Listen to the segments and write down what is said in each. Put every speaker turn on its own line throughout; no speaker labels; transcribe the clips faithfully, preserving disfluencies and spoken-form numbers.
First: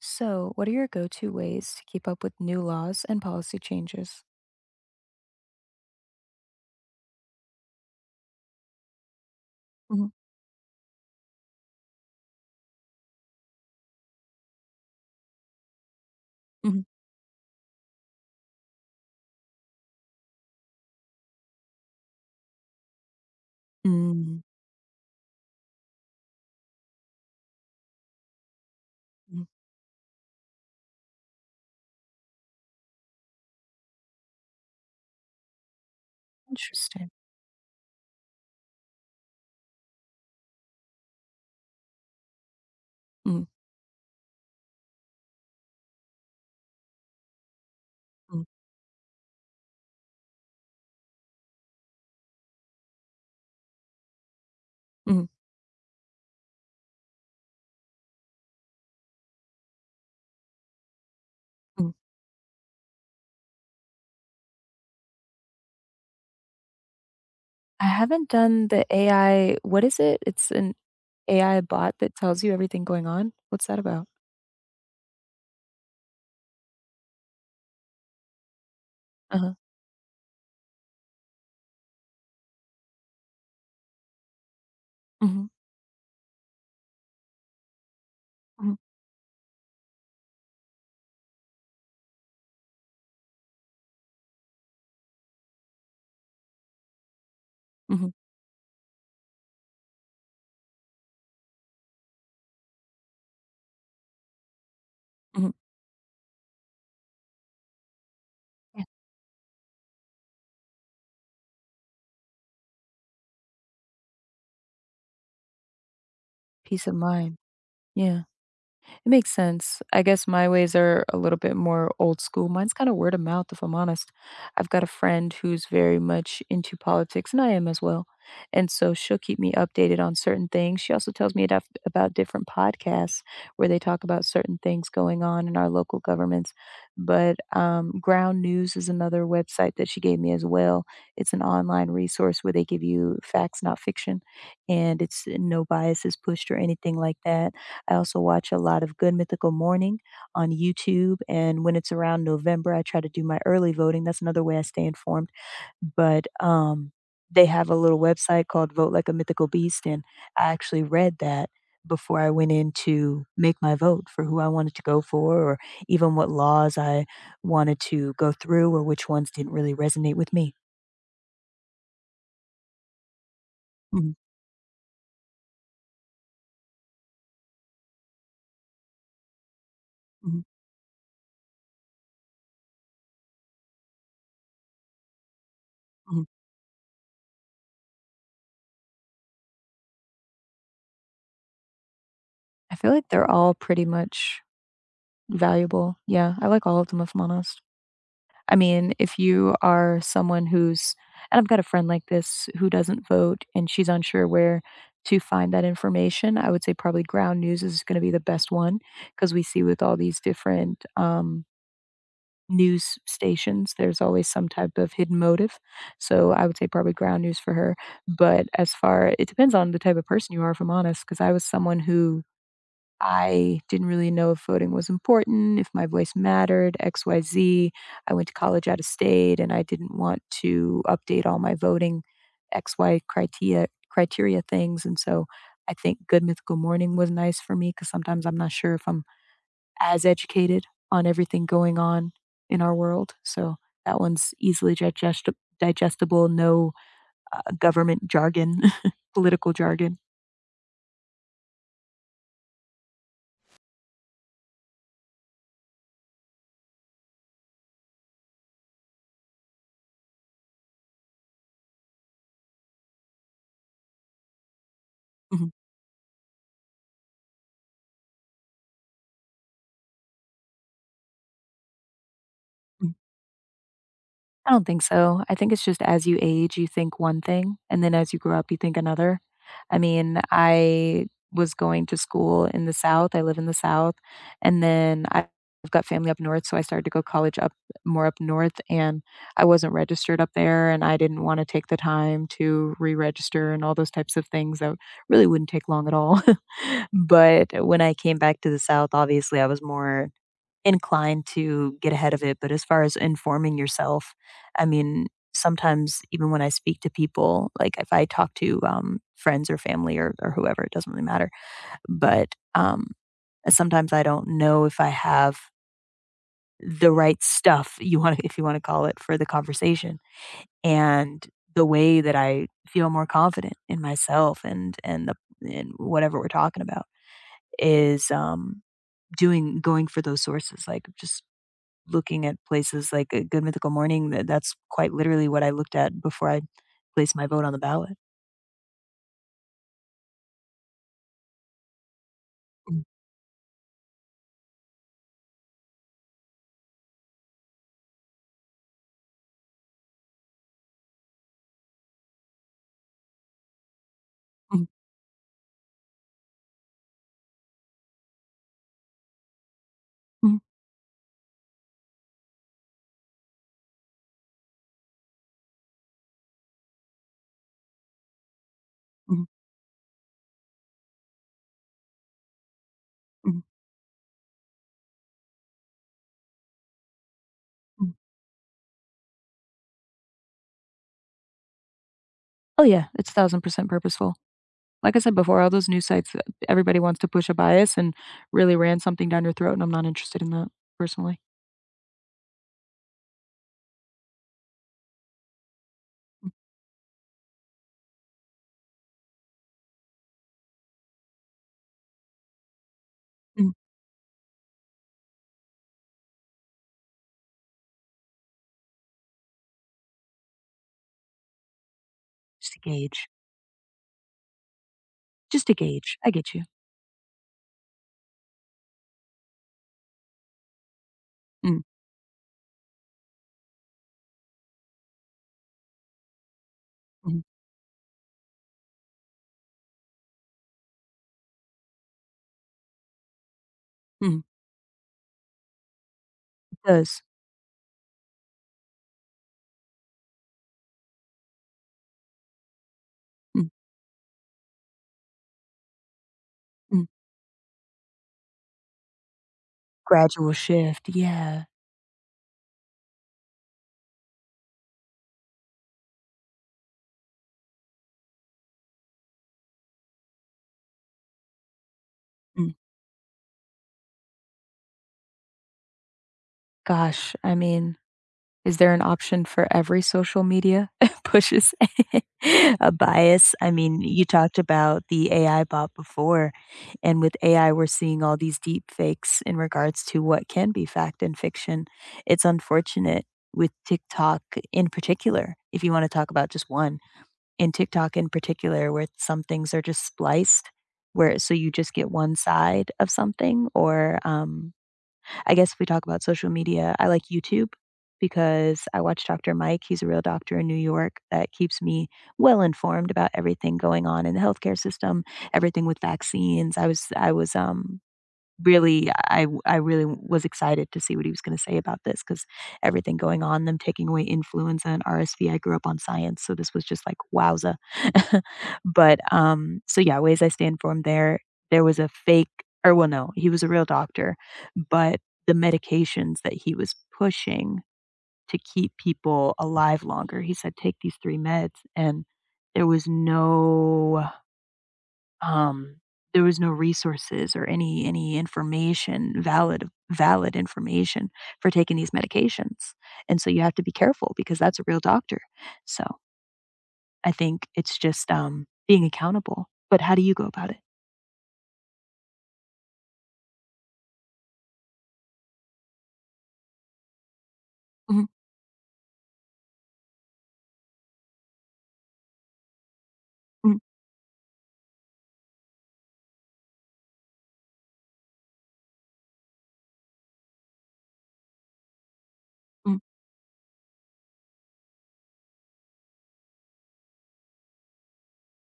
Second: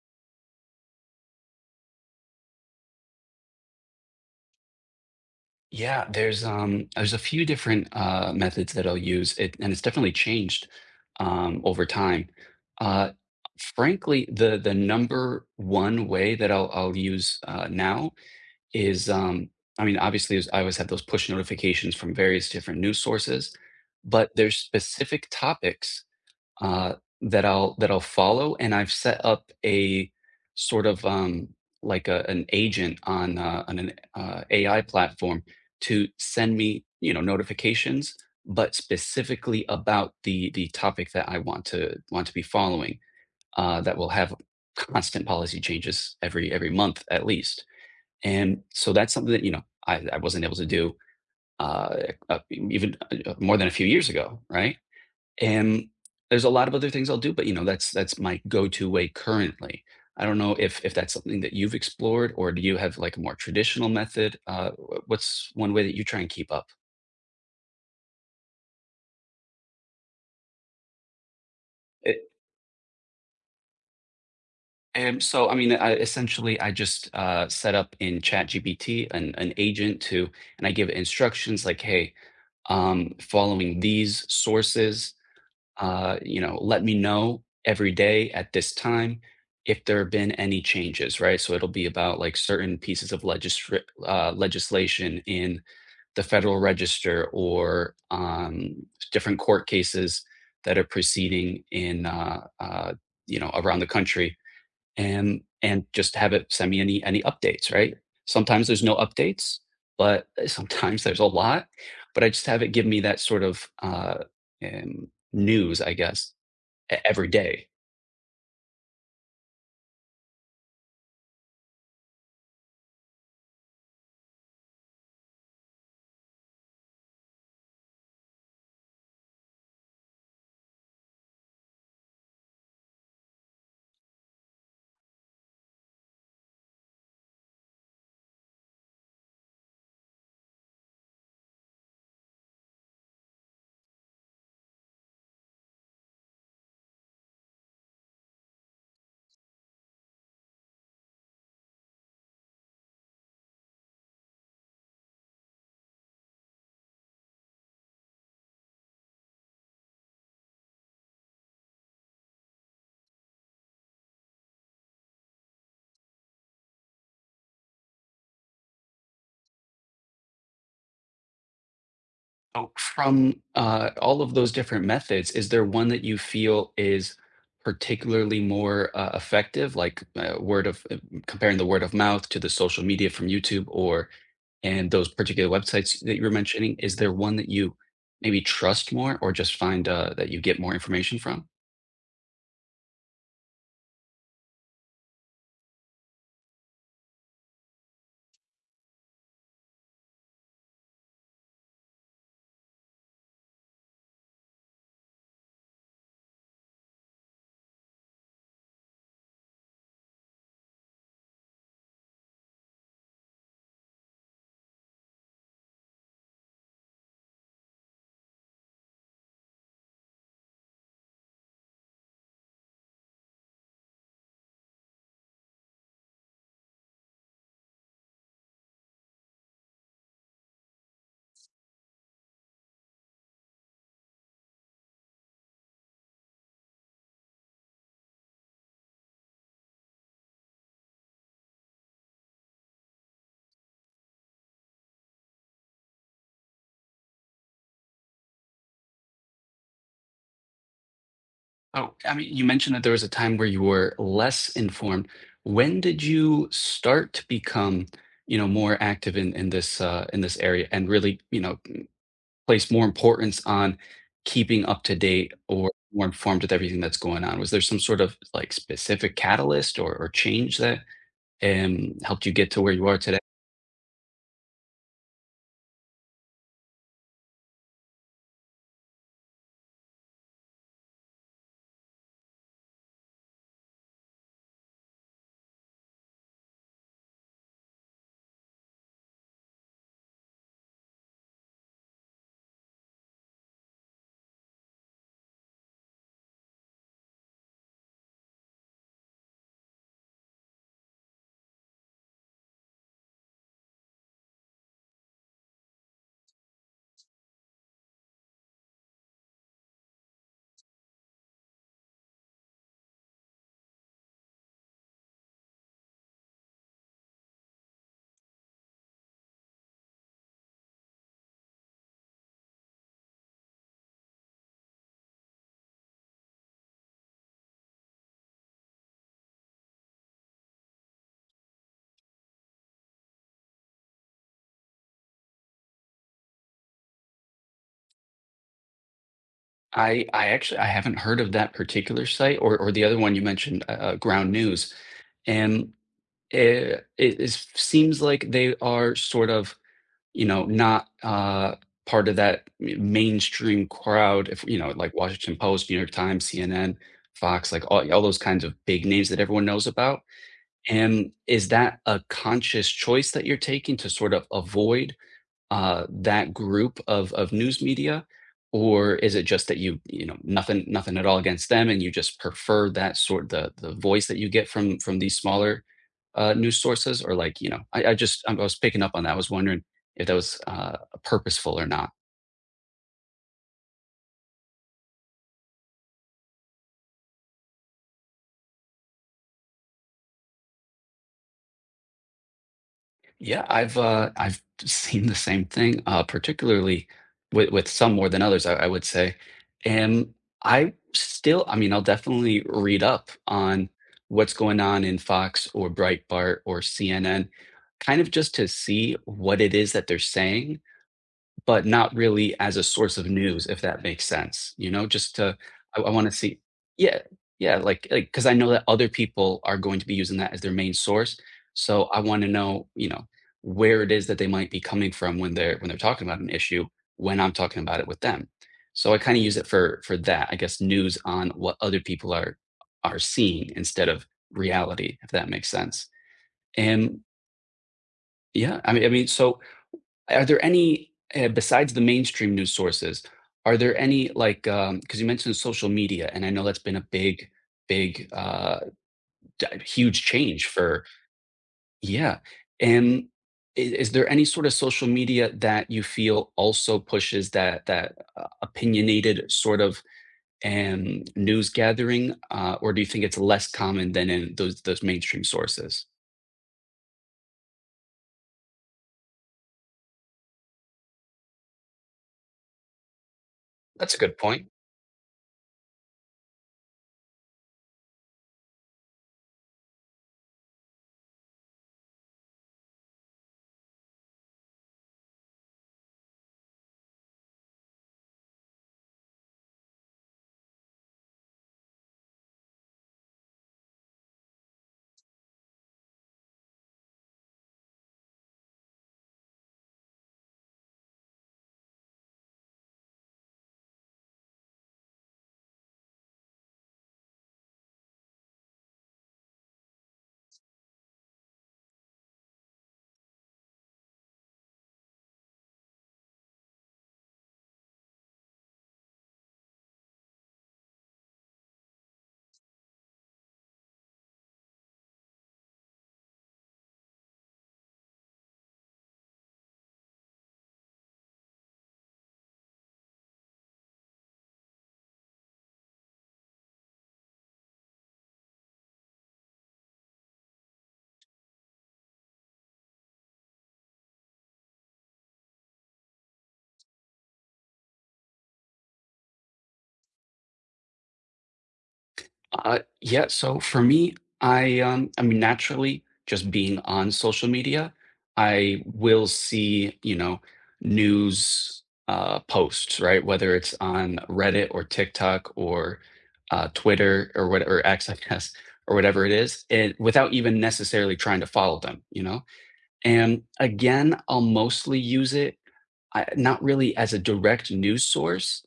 So what are your go-to ways to keep up with new laws and policy changes?
Yeah, there's, um, there's a few different, uh, methods that I'll use, it and it's definitely
Mhm.
changed, um, over time, uh, u frankly, the the number one way that I'll
Mhm.
I'll use, uh, now is, um I mean, obviously, is I always have those push notifications from various different news sources, but
Mm.
there's specific topics, uh, that I'll that I'll follow, and I've set
Mm.
up a sort of, um, like a an agent on, uh on an, uh, AI platform to send me,
Interesting.
you know, notifications, but specifically about the the topic that I want to want to be following,
Mm.
uh, that will have c constant policy changes every every month at least.
Mm.
And so, that's something that, you know, I I wasn't able to do, uh, eh, uh, e even more than a few years ago, right,
Mhm.
and there's a lotta other things I'll do, but, you know, that's that's my go-to way currently. I don't know if if that's something that you've
Mm.
explored, or do you have like more traditional method? Uh, wha what's one way that you try and keep up?
I haven't done the AI what is it? It's an AI bot that
It
tells you everything going on. What's that about?
Erm, so, I mean, uh, essentially, I just, uh, set up in ChatGPT an an
Uh-huh.
agent to and I give instructions, like, "Hey, um, following these sources,
Mhm.
uh, you know, let me know every day at this
Mhm.
time if there have been any changes," right? So it'll be about, like, certain pieces of legisri uh, legislation in the Federal Register, or,
Mhm.
um, different court cases that are proceeding in, uh uh you know, around the country, and
Mhm.
and just have it send me any any updates, right? Sometimes there's
Yeah.
no updates, but, eh, sometimes there's a lot. But I just have it give me that sort of, uh, erm, news, I guess,
Peace
e
of
every
mind.
day.
Yeah. It makes sense. I guess my ways are a little bit more old school. Mine's kinda word of mouth, if I'm honest. I've got a friend who's very much into politics, and I am as well, and so she'll keep me updated on certain things. She also tells me aduff about different podcasts where they talk about certain things going on in our local governments. But, um, Ground News is another website that she gave me as well. It's an online resource where they give you facts, not fiction, and it's eh, no bias is pushed or anything like that. I also watch a lot of Good Mythical Morning on YouTube, and when it's around November, I try to do my early voting, that's another way I stay informed. But, um, they have a little website called Vote Like a Mythical Beast, and I actually read that before I went in to make my vote for who I wanted to go for, or even what laws I wanted to go through, or which ones didn't really resonate with me
Oh, from, uh,
Mhm.
all of those different methods, is there one that you feel is particularly more, uh, effective? Like, uh,
Mhm.
word of uh, m comparing the word of mouth to the social media from YouTube or and those particular websites that you
Mhm.
were mentioning. Is there one that you maybe trust more or just find, uh, that you get more information from?
I feel like they're all pretty much valuable. Yeah, I like all of them, if I'm honest. I mean, if you are someone who's and I've got a friend like this who doesn't vote, and she's unsure where to find that information. I would say probably Ground News is gonna be the best one 'cause we see with all these different, um news s stations, there's always some type of hidden motive, so I would say probably Ground News for her, but as far it depends on the type of person you are, if I'm honest, 'cause I was someone who I didn't really know if voting was important, if my voice mattered, XYZ. I went to college out of state, and I didn't want to update all my voting XY critia criteria things and so I think Good Mythical Morning was nice for me 'cause sometimes I'm not sure if I'm as educated on everything going on in our world. So, that one's easily gigesta digestible, no, uh, government jargon, political jargon.
Oh, I mean, you mentioned that there was a time where you were less informed. When did you start to become, you know, more active in in this, uh in this area and really, you know, m place more importance on keeping up to date
Mhm.
or more informed with everything that's going on? Was there some sort of, like, specific catalyst or or change that, em, helped you get to where you
Mm.
are today
I don't think so, I think it's just as you age, you think one thing, and then as you grow up, you think another. I mean, I was going to school in the South, I live in the South, and then I've got family up North, so I started to go college up, more up North, and I wasn't registered up there, and I didn't wanna take the time to re-register and all those types of things that really wouldn't take long at all, but when I came back to the South, obviously, I was more inclined to get ahead of it, but as far as informing yourself, I mean, sometimes even when I speak to people, like if I talk to, um, friends or family or or whoever it doesn't really matter, but, um, sometimes I don't know if I have The right stuff, you wanna if you wanna call it, for the conversation. and the way that I feel more confident in myself and and the in whatever we're talking about, is, um, doing going for those sources, like just looking at places like, uh, Good Mythical Morning. Th that's quite literally what I looked at before I placed my vote on the ballot.
I I actually I haven't heard of that particular site or or
Mm.
the other one you mentioned, u uh, Ground News, and, eh eh, it it seems, like, they are sort of you know, not, uh, part of that mai mainstream crowd if, you
Mm.
know, like Washington Post, New York Times, CNN, Fox, like, all all those kinds of big names that everyone knows about,
Mm.
and is that a conscious choice that you're taking to sort of avoid, uh, that group of of news media, or is it
Mhm.
just that you you know, nothing nothing at all against them, and you just prefer that sort
Mhm.
the the voice that you get from from these smaller, uh, news sources? Or like, you know I
Mm.
I just I was picking up on that, I was wondering if that was, uh, purposeful or not.
Oh yeah, it's thousand percent purposeful. Like I said before, all those news sites, uh, everybody wants to push a bias and really ram something down your throat, and I'm not interested in that personally.
Yeah, I've, uh I've seen the same thing, uh,
Mm.
particularly with with some more than others, I I would say. And I still I mean, I'll definitely read up
Mm.
on what's going on in Fox or Breitbart or CNN, kind of just to see what it is that they're saying, but not really
Just
as
to
a source of
gauge.
news, if that makes sense. You know, just to
Just to
I I
gauge. I
wanna
get
see
you.
Yeah yeah, like like 'Cause I know that other people are going to be using that as their main source,
Mm.
so I wanna know, you know, where it is that they might be coming from when they're when they're talking about an issue when
Mhm.
I'm talking about it with them, so I kinda use it for for that, I guess, news on what other people are are seeing instead of
Mhm.
reality, if that makes sense,
It
and
does.
Yeah, I mean I mean, so are there any, uh, besides the mainstream news sources,
Mm.
are there any, like, um 'Cause you mentioned social media, and I know that's been
Mm.
a big, big, uh, d huge
Gradual
change for
shift, yeah.
Yeah, and i is there any sort of social media that you feel also pushes that that, uh, opinionated sort of, um, news gathering?
Mm.
Uh, or do you think it's less common than in those those mainstream sources?
Gosh, I mean, is there an option for every social media pushes a bias? I mean,
That's a
you
good
talked
point.
about the A-I bot before, and with A-I, we're seeing all these deep fakes in regards to what can be fact and fiction. It's unfortunate with TikTok in particular- if you wanna talk about just one- in TikTok in particular, where some things are just spliced, where so you just get one side of something or, um I guess if we talk about social media, I like YouTube because I watch Dr. Mike. He's a real doctor in New York that keeps me well-informed about everything going on in the healthcare system, everything with vaccines. I was I was, um, really I I really was excited to see what he was gonna say about this 'cause everything going on, them taking away influenza and RSV. I grew up on science, so this was just like wowza. But, um so yeah, ways I stay informed there there was a fake or well, no, he was a real doctor, but the medications that he was pushing to keep people alive longer, he said, "Take these three meds," and there was no, um, there was no resources or any any information, valid valid information for taking these medications. And so you have to be careful because that's a real doctor, so I think it's just, um, being accountable. But how do you go about it?
Uh, yeah, so for me, I, um I mean, naturally, just being on social media,
Mhm.
I will see, you know, news, uh, posts, right? Whether it's
Mm.
on Reddit or TikTok or, uh, Twitter, or what or X, I guess, or whatever it is, and without even necessarily trying to follow them, you know?
Mm.
And again, I'll mostly use it, I not really as a direct news source,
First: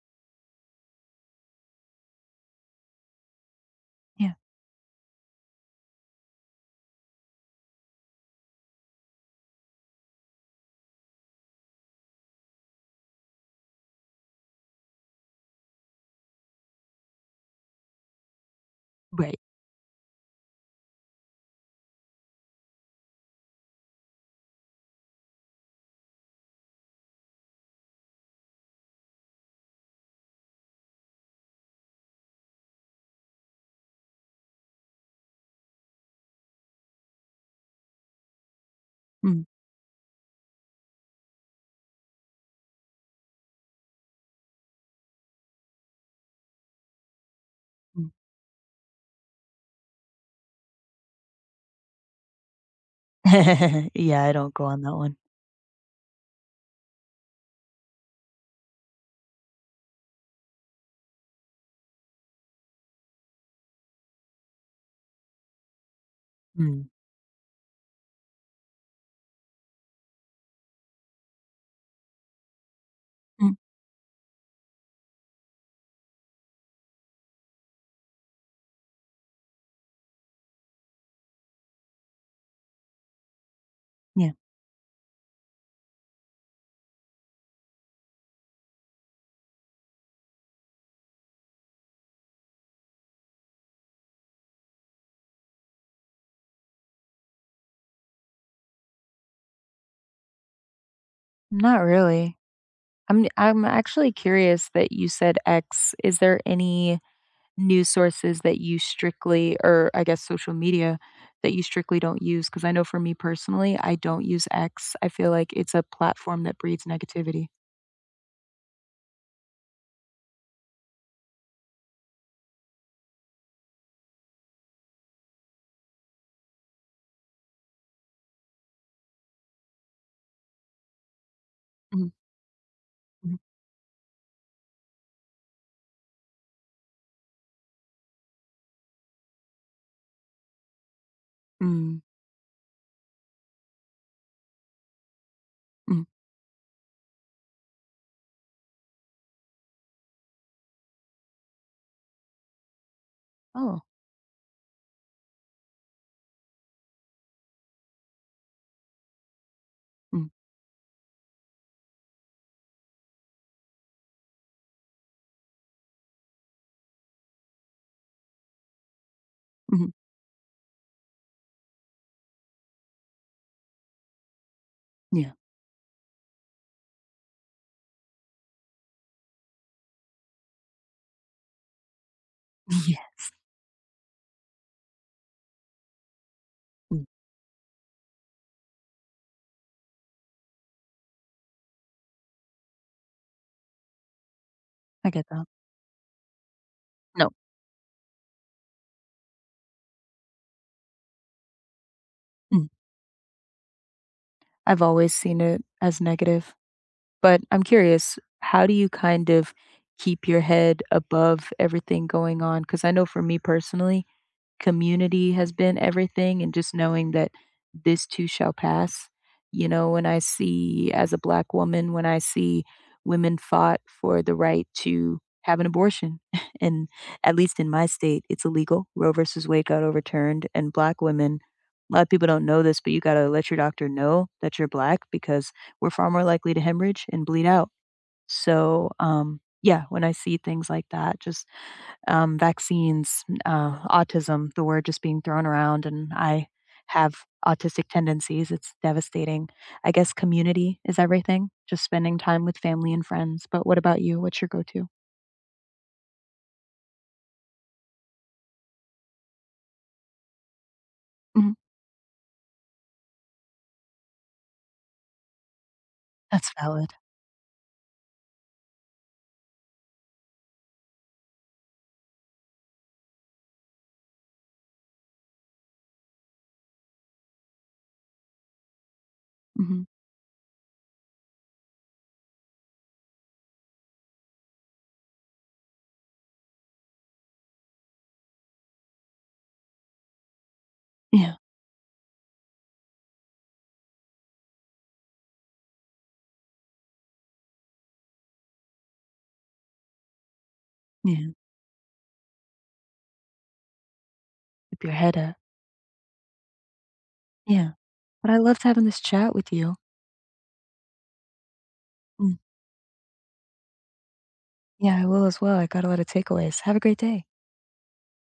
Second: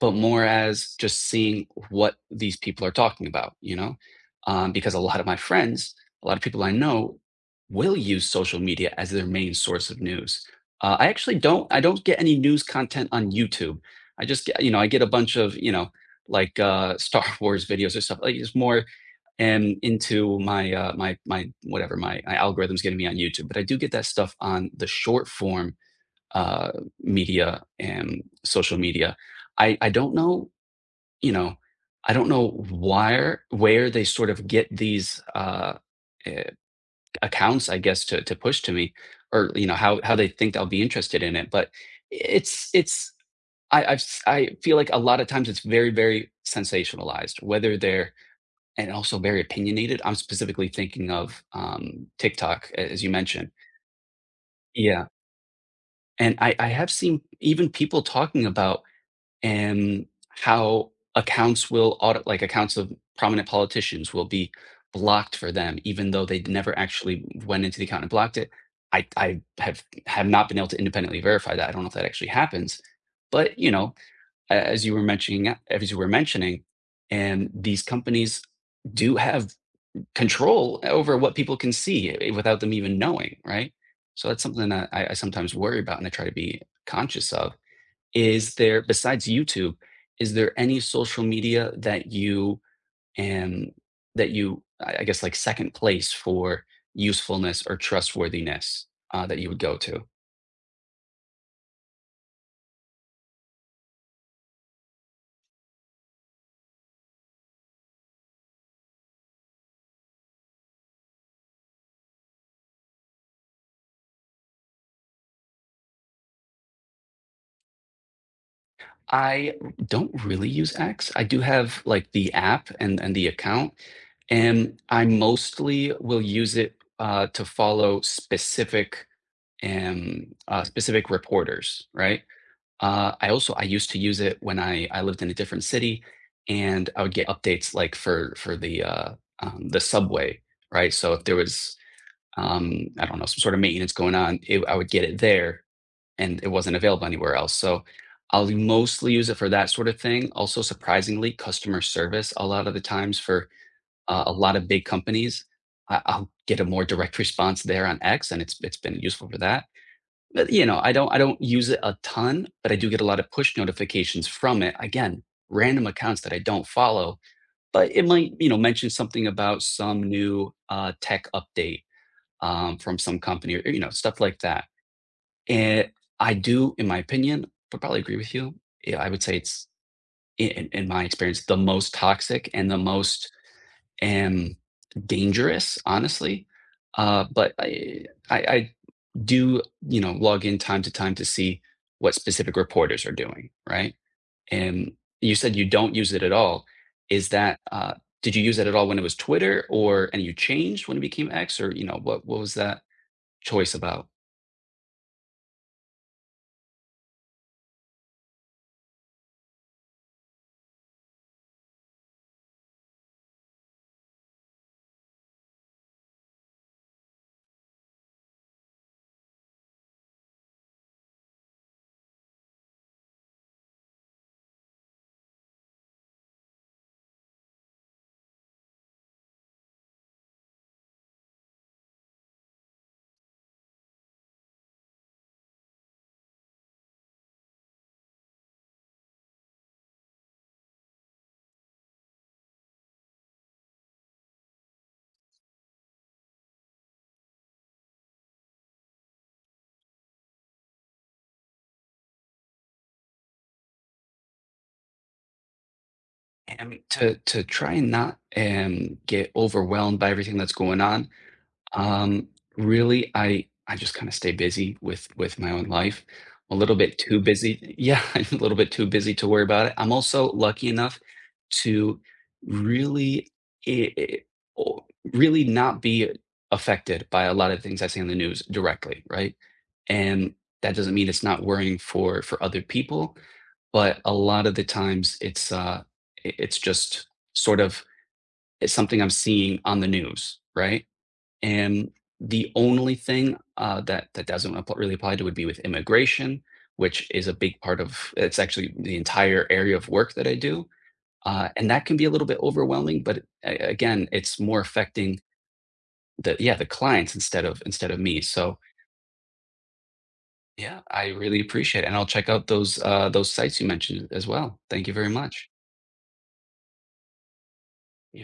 but more as, just seeing what these people are talking about, you know?
Yeah.
Um, because a lot of my friends, a lot of people I know will use social media as their main source of news. Uh, I actually don't I don't get any news content on YouTube. I just g you know, I get a bunch of, you know, like, uh, Star Wars videos or stuff. Like, it's more,
Right.
em, into my, uh, my my, whatever my, my algorithm's giving me on YouTube. But I do get that stuff on the short-form, uh, media and social media. I I don't know, you know, I don't know wire where they sort of get these, uh, eh, accounts, I guess, to to push to me,
Mm.
or, you know, how how they think I'll be interested in it. But i it's it's I I've s I feel like a lot of times it's very, very sensationalized, whether
Mm.
they're And also very opinionated. I'm specifically thinking of, um, TikTok, a as you mentioned.
Yeah, I don't go on that
Yeah.
one.
And I I have seen even people talking about, em, how accounts will auto like, accounts of prominent politicians will be blocked for them, even though they'd never
Mm.
actually went into the account and blocked it. I I have have not been able to independently verify that, I don't know if that actually happens.
Mm.
But, you know, a as you were mentioning, uh, a as you were mentioning, em, these companies do have n control over what people can see, eh, without them even knowing, right? So
Yeah.
that's something n that I I sometimes worry about and I try to be conscious of. Is there besides YouTube, is there any social media that you em, that you I I guess, like, second place for usefulness or trustworthiness, uh, that you would go to?
Not really. I'm n I'm actually curious that you said "X." Is there any news sources that you strictly or I guess social media, that you strictly don't use? 'Cause I know for me personally, I don't use X, I feel like it's a platform that breeds negativity.
I don't really use X. I do have, like, the app and and the account, and I mostly will use it, uh, to follow specific, em, uh, specific reporters,
Mhm.
right? Uh, I
Mhm.
also I used to use it when I I lived in a different city, and I would get updates, like, for for the, uh, um, the subway, right? So if there was,
Mm.
um, I don't know, some sort of maintenance going on, it I would get it there,
Mhm.
and it wasn't available anywhere else. So, I'll mostly use it for that sorta thing, also, surprisingly, customer service a lot of the times for,
Oh.
uh, a lotta big companies, I I'll get a more direct response there on X, and it's it's been useful for that.
Mhm.
But, you know, I don't I don't use it a ton, but I do get a lotta push notifications from it. Again, random accounts that I don't follow, but it might, you know, mention something about
Mhm.
some new, uh, tech update, um, from some company or, y you know, stuff like that.
Yeah.
Eh, I do, in my opinion, p probably agree with you, yeah, I would say it's in in in my experience, the most toxic and the most,
Yes.
em, dangerous, honestly.
Mm.
Uh, but I I I do, you know, log in time to time to see what specific reporters are doing, right? And
I get
you
that.
said you don't use it at all. Is
No.
that, uh did you use it at all when it was Twitter or and you changed when it became X or, you know, what what was
Mhm.
that choice about?
I've always seen it as negative, but I'm curious, how do you kind of keep your head above everything going on? 'Cause I know for me personally, community has been everything, and just knowing that this too shall pass. You know, when I see as a Black woman, when I see women fought for the right to have an abortion, and, at least in my state, it's illegal. Roe versus Wade got overturned, and Black women a lot of people don't know this, but you gotta let your doctor know that you're Black, because we're far more likely to hemorrhage and bleed out. So, um yeah, when I see things like that, just, um, vaccines, m uh, autism, the word just being thrown around, and I have autistic tendencies, it's devastating. I guess community is everything, just spending time with family and friends, but what about you? What's your go-to?
And to to try not and get overwhelmed by everything that's going on,
Mhm.
um, really, I I just kinda stay busy with with my own life.
That's
A little
valid.
bit too busy yeah, a little bit too busy to worry about it. I'm also lucky enough to really i i o really not be affected by a lot of things I see on the news directly, right?
Mhm.
And that doesn't mean it's not worrying for for other people, but a lot of the times, it's, uh it it's just, sort of it's something I'm seeing on the news, right?
Yeah.
And the only thing, uh, that that doesn't app really apply to would be with immigration, which is a big part of It's actually the entire area of work that I do,
Yeah.
uh, and that can be a little bit overwhelming, but a again, it's more
Keep your head
affecting
up.
the yeah, the clients instead of
Yeah,
instead of me,
but I
so
loved having this chat with you.
Yeah, I really appreciate it, and I'll check
Mm.
out those, uh those sites you mentioned as well. Thank you
Yeah, I
very
will as
much.
well, I got a lot of takeaways. Have a great day
Y